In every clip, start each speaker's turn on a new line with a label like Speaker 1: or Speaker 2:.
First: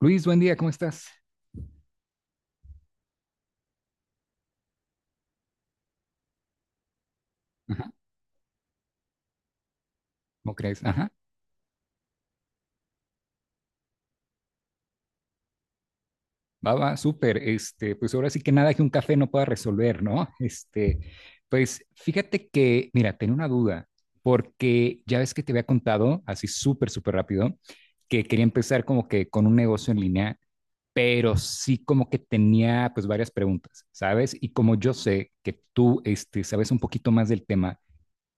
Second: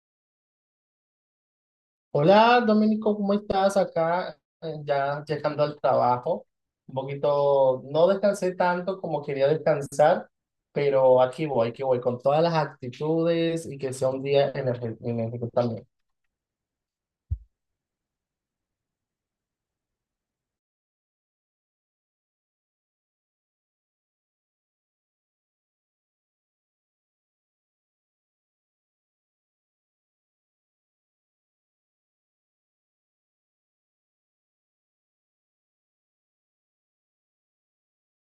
Speaker 1: Luis, buen día, ¿cómo estás?
Speaker 2: Hola, Domenico, ¿cómo estás acá? Ya llegando al trabajo. Un poquito,
Speaker 1: Ajá.
Speaker 2: no descansé tanto como quería descansar,
Speaker 1: ¿Cómo crees? Ajá.
Speaker 2: pero aquí voy con todas las actitudes y que sea un día energético también.
Speaker 1: Va, va, súper. Pues ahora sí que nada que un café no pueda resolver, ¿no? Pues fíjate que, mira, tenía una duda, porque ya ves que te había contado, así súper, súper rápido, que quería empezar como que con un negocio en línea, pero sí como que tenía pues varias preguntas, ¿sabes? Y como yo sé que tú, sabes un poquito más del tema.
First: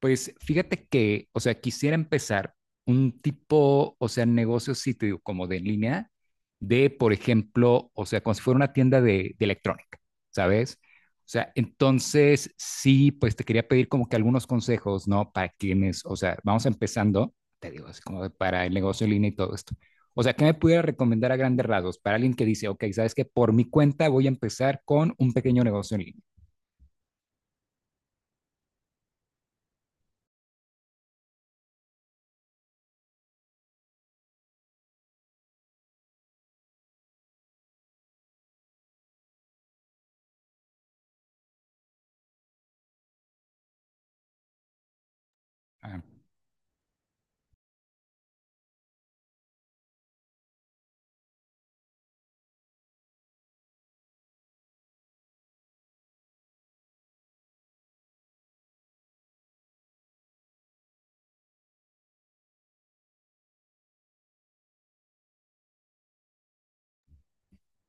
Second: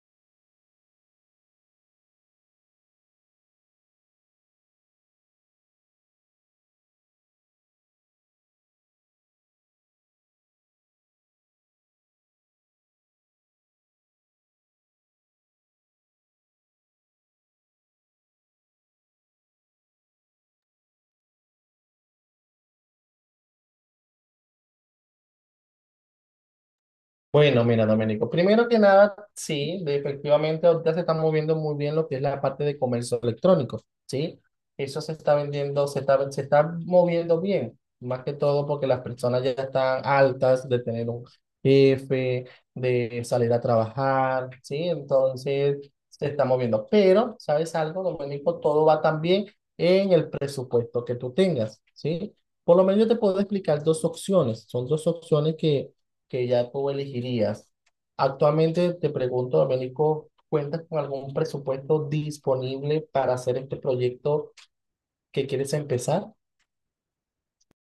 Speaker 1: Pues fíjate que, o sea, quisiera empezar un tipo, o sea, negocio sitio como de en línea, de, por ejemplo, o sea, como si fuera una tienda de electrónica, ¿sabes? O sea, entonces sí, pues te quería pedir como que algunos consejos, ¿no? Para quienes, o sea, vamos empezando, te digo, así como de para el negocio en línea y todo esto. O sea, ¿qué me pudiera recomendar a grandes rasgos para alguien que dice, ok, sabes que por mi cuenta voy a empezar con un pequeño negocio en línea?
Speaker 2: Bueno, mira, Domenico, primero que nada, sí, efectivamente ahorita se está moviendo muy bien lo que es la parte de comercio electrónico, ¿sí? Eso se está vendiendo, se está moviendo bien, más que todo porque las personas ya están altas de tener un jefe, de salir a trabajar, ¿sí? Entonces se está moviendo. Pero, ¿sabes algo, Domenico? Todo va también en el presupuesto que tú tengas, ¿sí? Por lo menos yo te puedo explicar dos opciones, son dos opciones que ya tú elegirías. Actualmente te pregunto, Domenico, ¿cuentas con algún presupuesto disponible para hacer este proyecto que quieres empezar?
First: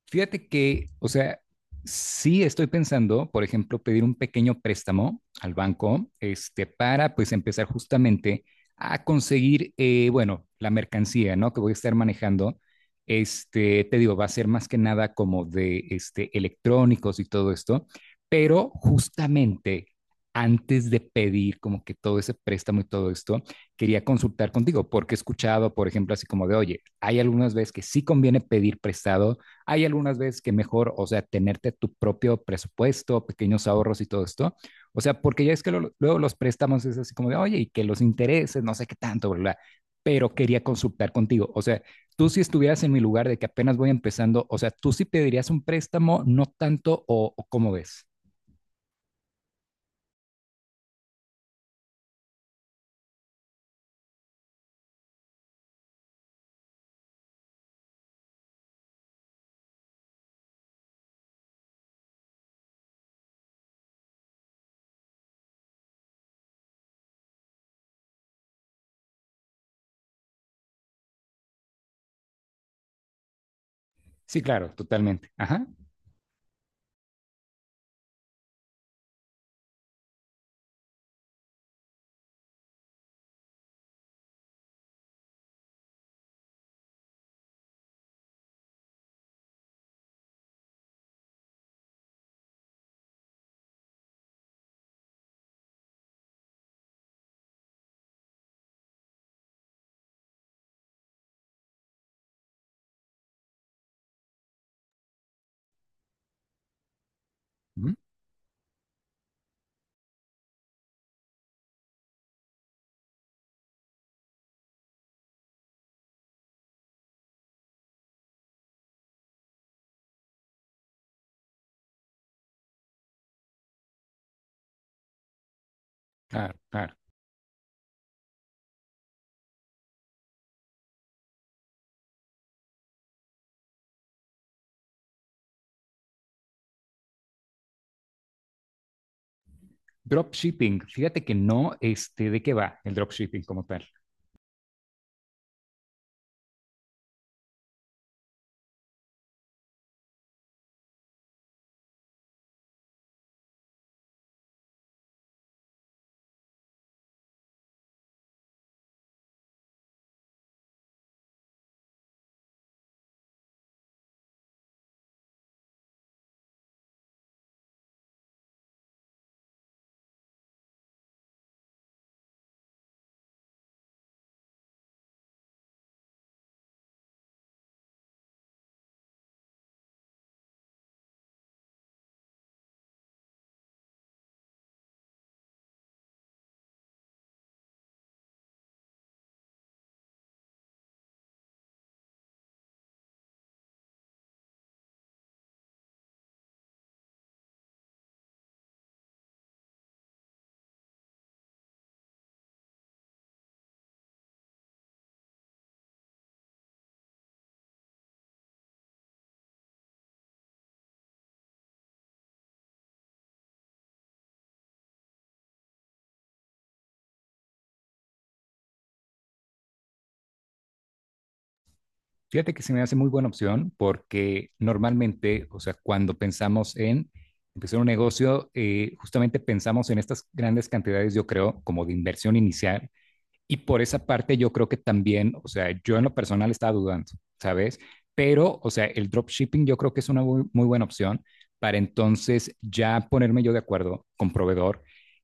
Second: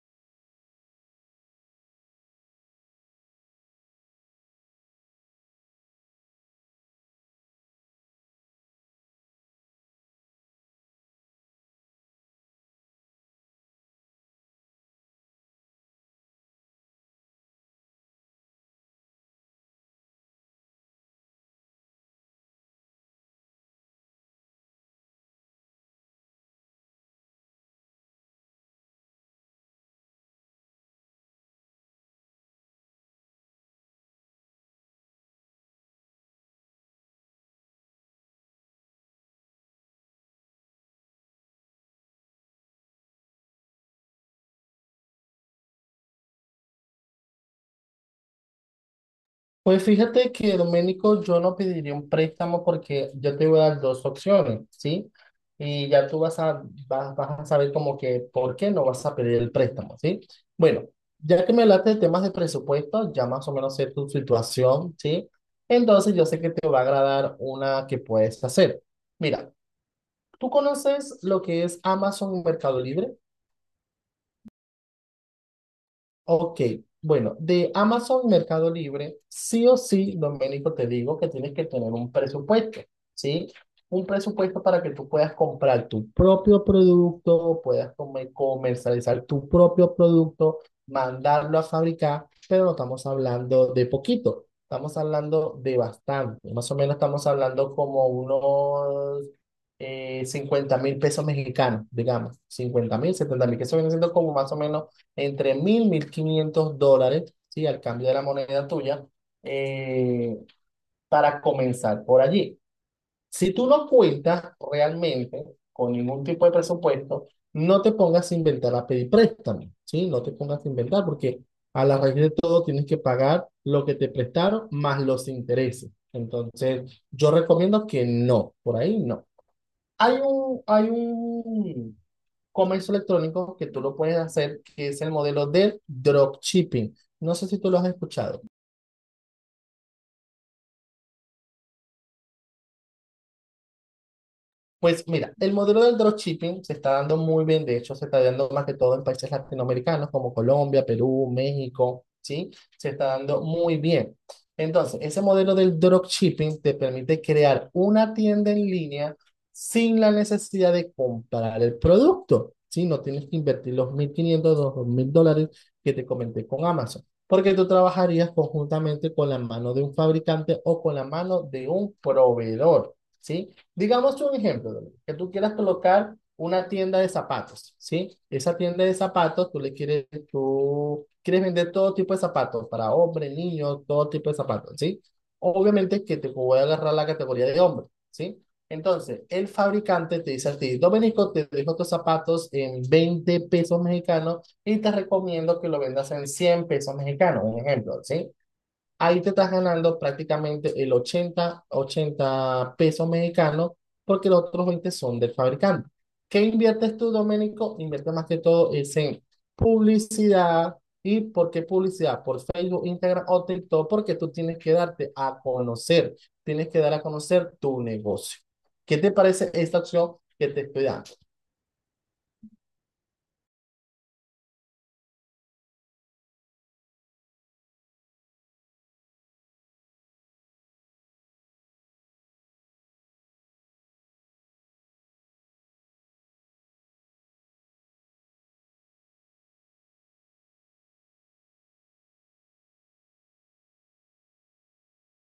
Speaker 1: Fíjate que, o sea, sí estoy pensando, por ejemplo, pedir un pequeño préstamo al banco, para pues empezar justamente a conseguir, bueno, la mercancía, ¿no? Que voy a estar manejando. Te digo, va a ser más que nada como de electrónicos y todo esto, pero justamente antes de pedir como que todo ese préstamo y todo esto, quería consultar contigo, porque he escuchado, por ejemplo, así como de, oye, hay algunas veces que sí conviene pedir prestado, hay algunas veces que mejor, o sea, tenerte tu propio presupuesto, pequeños ahorros y todo esto. O sea, porque ya es que luego los préstamos es así como de, oye, y que los intereses, no sé qué tanto, bla, bla. Pero quería consultar contigo. O sea, tú si estuvieras en mi lugar de que apenas voy empezando, o sea, tú sí pedirías un préstamo, no tanto, o cómo ves.
Speaker 2: Pues fíjate que, Domenico, yo no pediría un préstamo porque yo te voy a dar dos opciones, ¿sí? Y ya tú vas a saber como que por qué no vas a pedir el préstamo, ¿sí? Bueno, ya que me hablaste de temas de presupuesto, ya más o menos sé tu situación, ¿sí? Entonces yo sé que te va a agradar una que puedes hacer. Mira, ¿tú conoces lo que es Amazon y Mercado Libre?
Speaker 1: Sí, claro, totalmente. Ajá.
Speaker 2: Ok, bueno, de Amazon Mercado Libre, sí o sí, Doménico, te digo que tienes que tener un presupuesto, ¿sí? Un presupuesto para que tú puedas comprar tu propio producto, puedas comercializar tu propio producto, mandarlo a fabricar, pero no estamos hablando de poquito, estamos hablando de bastante, más o menos estamos hablando como unos 50 mil pesos mexicanos, digamos, 50,000, 70,000, que eso viene siendo como más o menos entre 1000, 1500 dólares, ¿sí? Al
Speaker 1: Ujú.
Speaker 2: cambio de la moneda tuya, eh, para comenzar por allí. Si tú no cuentas realmente con ningún tipo de presupuesto, no te pongas a inventar a pedir préstamo, ¿sí? No te pongas a inventar porque a la raíz de todo tienes que pagar lo que te prestaron más los intereses.
Speaker 1: Claro, claro.
Speaker 2: Entonces, yo recomiendo que no, por ahí no. Hay un comercio electrónico que tú lo puedes hacer, que es el modelo del dropshipping. No sé si tú lo has escuchado.
Speaker 1: Dropshipping, fíjate que no, ¿de qué va el dropshipping como tal?
Speaker 2: Pues mira, el modelo del dropshipping se está dando muy bien, de hecho se está dando más que todo en países latinoamericanos como Colombia, Perú, México, ¿sí? Se está dando muy bien. Entonces, ese modelo del dropshipping te permite crear una tienda en línea sin la necesidad de comprar el producto, ¿sí? No tienes que invertir los 1500 2000 dólares que te comenté con Amazon, porque tú trabajarías conjuntamente con la mano de un fabricante o con la mano de un proveedor. ¿Sí? Digamos un ejemplo, que tú quieras colocar una tienda de zapatos, ¿sí? Esa tienda de zapatos, tú quieres vender todo tipo de zapatos, para hombres, niños, todo tipo de zapatos, ¿sí? Obviamente que te voy a agarrar la categoría de hombre, ¿sí? Entonces, el fabricante te dice a ti, Domenico, te dejo tus zapatos en 20 pesos mexicanos y te recomiendo que lo vendas en 100 pesos mexicanos, un ejemplo, ¿sí? Ahí te estás ganando prácticamente el ochenta pesos mexicanos porque los otros 20 son del fabricante. ¿Qué inviertes tú, Doménico? Inviertes más que todo es en publicidad. ¿Y por qué publicidad? Por Facebook, Instagram o TikTok, porque tú tienes que darte a conocer, tienes que dar a conocer tu negocio. ¿Qué te parece esta opción que te estoy dando?
Speaker 1: Fíjate que se me hace muy buena opción porque normalmente, o sea, cuando pensamos en empezar un negocio, justamente pensamos en estas grandes cantidades, yo creo, como de inversión inicial. Y por esa parte yo creo que también, o sea, yo en lo personal estaba dudando, ¿sabes? Pero, o sea, el dropshipping yo creo que es una muy, muy buena opción para entonces ya ponerme yo de acuerdo con proveedor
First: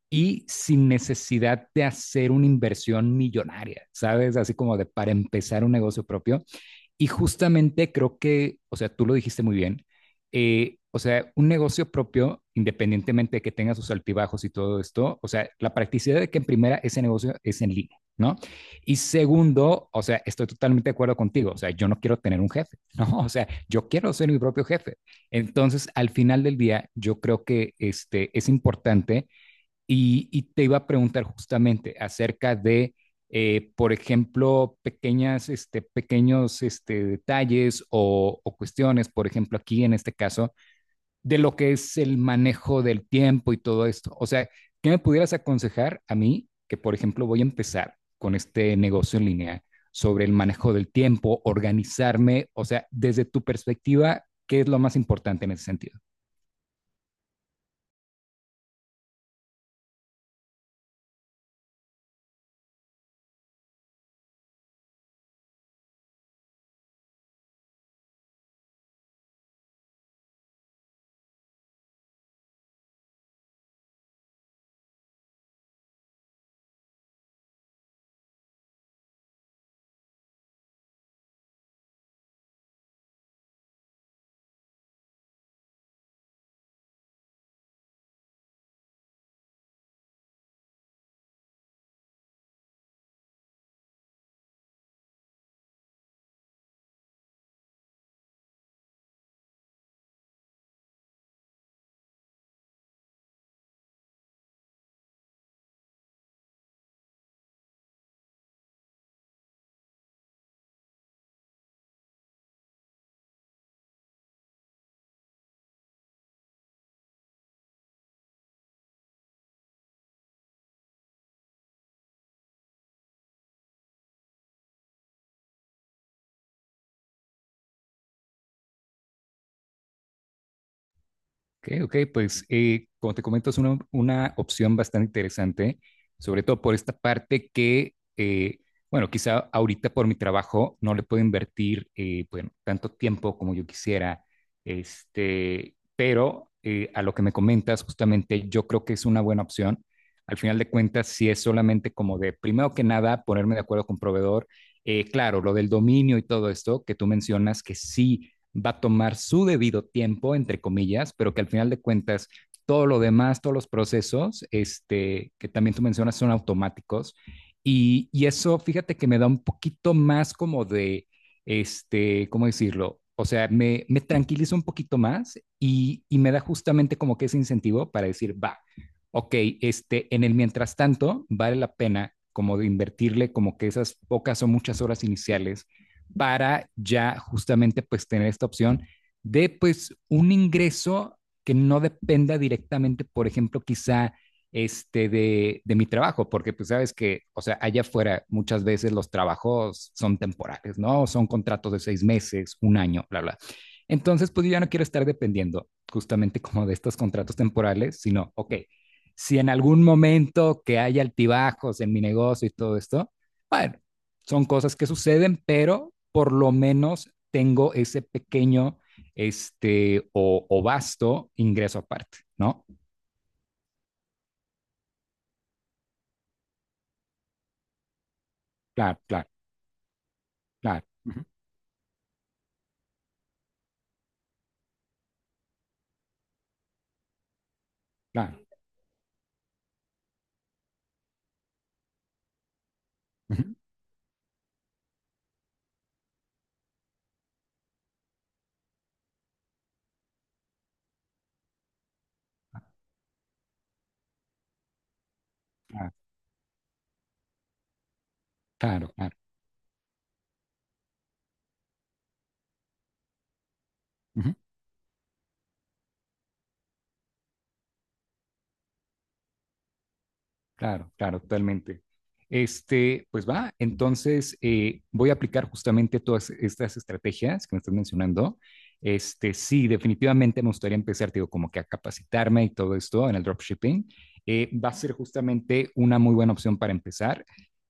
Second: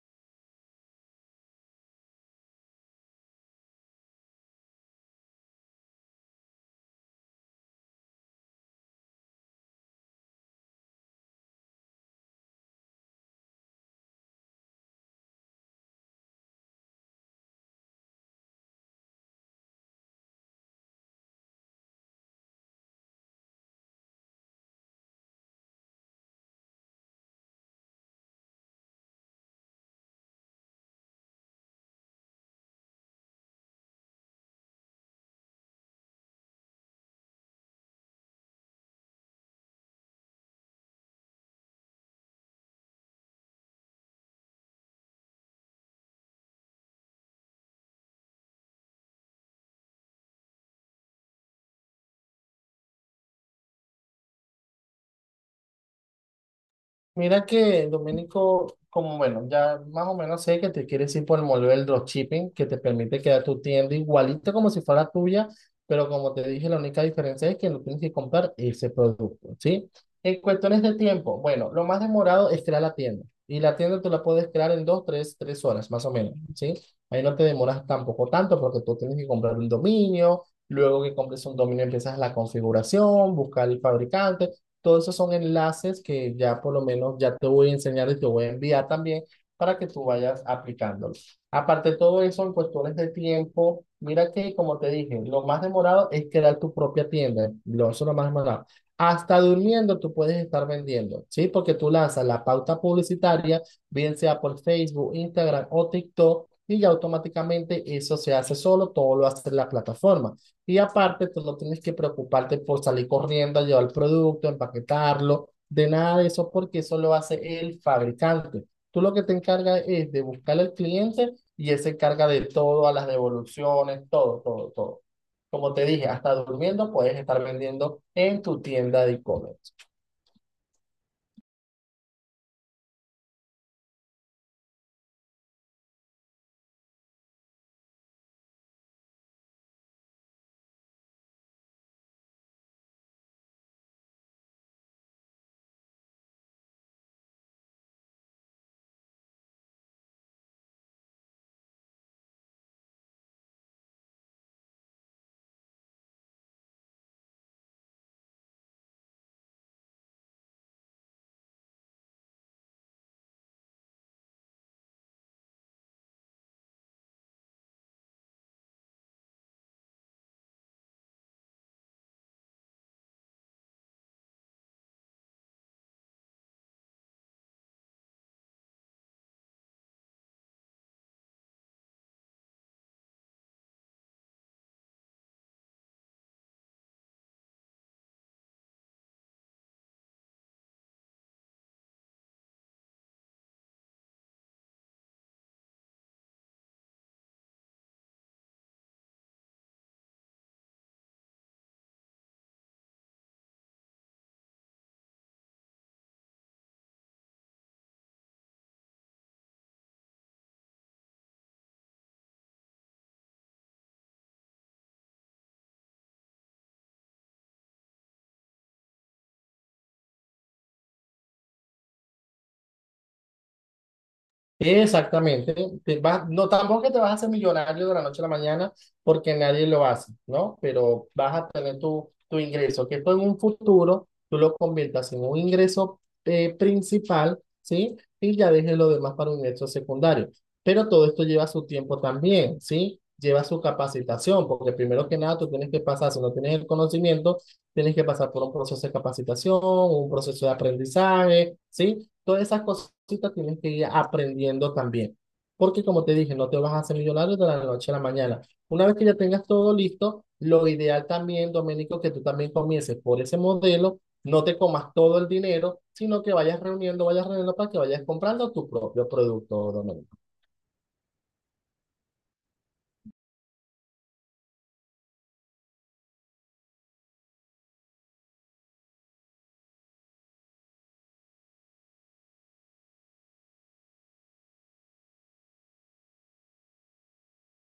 Speaker 1: y sin necesidad de hacer una inversión millonaria, ¿sabes? Así como de para empezar un negocio propio y justamente creo que, o sea, tú lo dijiste muy bien, o sea, un negocio propio, independientemente de que tenga sus altibajos y todo esto, o sea, la practicidad de que en primera ese negocio es en línea, ¿no? Y segundo, o sea, estoy totalmente de acuerdo contigo, o sea, yo no quiero tener un jefe, ¿no? O sea, yo quiero ser mi propio jefe. Entonces, al final del día, yo creo que es importante y te iba a preguntar justamente acerca de, por ejemplo, pequeños detalles o cuestiones, por ejemplo, aquí en este caso, de lo que es el manejo del tiempo y todo esto. O sea, ¿qué me pudieras aconsejar a mí que, por ejemplo, voy a empezar con este negocio en línea sobre el manejo del tiempo, organizarme? O sea, desde tu perspectiva, ¿qué es lo más importante en ese sentido?
Speaker 2: Mira que, Domenico, como bueno, ya más o menos sé que te quieres ir por el modelo del dropshipping, que te permite crear tu tienda igualito como si fuera tuya, pero como te dije, la única diferencia es que no tienes que comprar ese producto, ¿sí? En cuestiones de tiempo, bueno, lo más demorado es crear la tienda. Y la tienda tú la puedes crear en dos, tres, horas, más o menos, ¿sí? Ahí no te demoras tampoco tanto porque tú tienes que comprar un dominio, luego que compres un dominio empiezas la configuración, buscar el fabricante. Todos esos son enlaces que ya por lo menos ya te voy a enseñar y te voy a enviar también para que tú vayas aplicándolo. Aparte de todo eso, en cuestiones de tiempo, mira que como te dije, lo más demorado es crear tu propia tienda. Eso es lo más demorado. Hasta durmiendo tú puedes estar vendiendo, ¿sí? Porque tú lanzas la pauta publicitaria, bien sea por Facebook, Instagram o TikTok, y ya automáticamente eso se hace solo, todo lo hace la plataforma. Y aparte, tú no tienes que preocuparte por salir corriendo a llevar el producto, empaquetarlo, de nada de eso, porque eso lo hace el fabricante. Tú lo que te encargas es de buscar al cliente y él se encarga de todo, a las devoluciones, todo, todo, todo. Como te dije, hasta durmiendo puedes estar vendiendo en tu tienda de e-commerce.
Speaker 1: Ok, ok, pues como te comento, es una opción bastante interesante, sobre todo por esta parte que, bueno, quizá ahorita por mi trabajo no le puedo invertir bueno, tanto tiempo como yo quisiera, pero a lo que me comentas, justamente yo creo que es una buena opción. Al final de cuentas, si es solamente como de, primero que nada, ponerme de acuerdo con proveedor, claro, lo del dominio y todo esto que tú mencionas, que sí va a tomar su debido tiempo, entre comillas, pero que al final de cuentas todo lo demás, todos los procesos que también tú mencionas son automáticos. Y eso, fíjate que me da un poquito más como de, ¿cómo decirlo? O sea, me tranquiliza un poquito más y me da justamente como que ese incentivo para decir, va, ok, en el mientras tanto, vale la pena como de invertirle como que esas pocas o muchas horas iniciales para ya justamente pues tener esta opción de pues un ingreso que no dependa directamente, por ejemplo, quizá de mi trabajo, porque pues sabes que, o sea, allá afuera muchas veces los trabajos son temporales, ¿no? Son contratos de 6 meses, un año, bla, bla. Entonces, pues yo ya no quiero estar dependiendo justamente como de estos contratos temporales, sino, ok, si en algún momento que haya altibajos en mi negocio y todo esto, bueno, son cosas que suceden, pero por lo menos tengo ese pequeño o vasto ingreso aparte, ¿no?
Speaker 2: Exactamente. No, tampoco que te vas a hacer millonario de la noche a la mañana
Speaker 1: Claro, claro,
Speaker 2: porque nadie lo hace, ¿no?
Speaker 1: claro,
Speaker 2: Pero vas a tener tu ingreso, que esto en un futuro tú lo conviertas en un ingreso principal, ¿sí? Y
Speaker 1: claro.
Speaker 2: ya dejes lo demás para un ingreso secundario. Pero todo esto lleva su tiempo también, ¿sí? Lleva
Speaker 1: Ujú.
Speaker 2: su capacitación, porque primero que nada tú tienes que pasar, si no tienes el conocimiento, tienes que pasar por un proceso de capacitación, un proceso de aprendizaje, ¿sí? Todas esas cositas tienes que ir aprendiendo también. Porque
Speaker 1: Claro,
Speaker 2: como te dije, no te vas a hacer millonario de la noche a la mañana. Una
Speaker 1: claro,
Speaker 2: vez que ya
Speaker 1: claro.
Speaker 2: tengas todo listo, lo ideal también, Doménico, que tú también comiences por ese modelo,
Speaker 1: Ujú.
Speaker 2: no te comas todo el dinero, sino que vayas reuniendo para que vayas comprando tu propio producto, Doménico.
Speaker 1: Claro, claro, totalmente. Pues va, entonces voy a aplicar justamente todas estas estrategias que me estás mencionando. Sí, definitivamente me gustaría empezar, digo, como que a capacitarme y todo esto en el dropshipping. Va a ser justamente una muy buena opción para empezar.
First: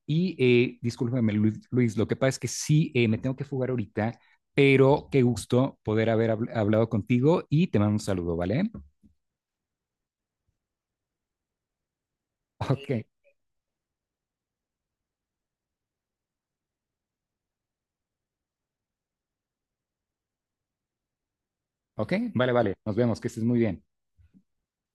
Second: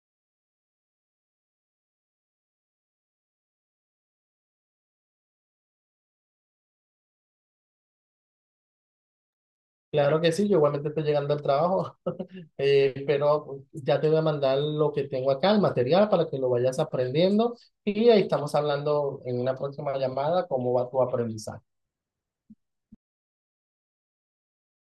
Speaker 1: Y discúlpame, Luis, lo que pasa es que sí, me tengo que fugar ahorita, pero qué gusto poder haber hablado contigo y te mando un saludo, ¿vale?
Speaker 2: Claro que sí, yo igualmente estoy llegando al trabajo, pero ya te voy a mandar lo que tengo acá, el material, para que lo vayas aprendiendo y ahí estamos hablando en una próxima llamada cómo va tu aprendizaje.
Speaker 1: Ok, ok, vale, vale, nos vemos, que estés muy bien.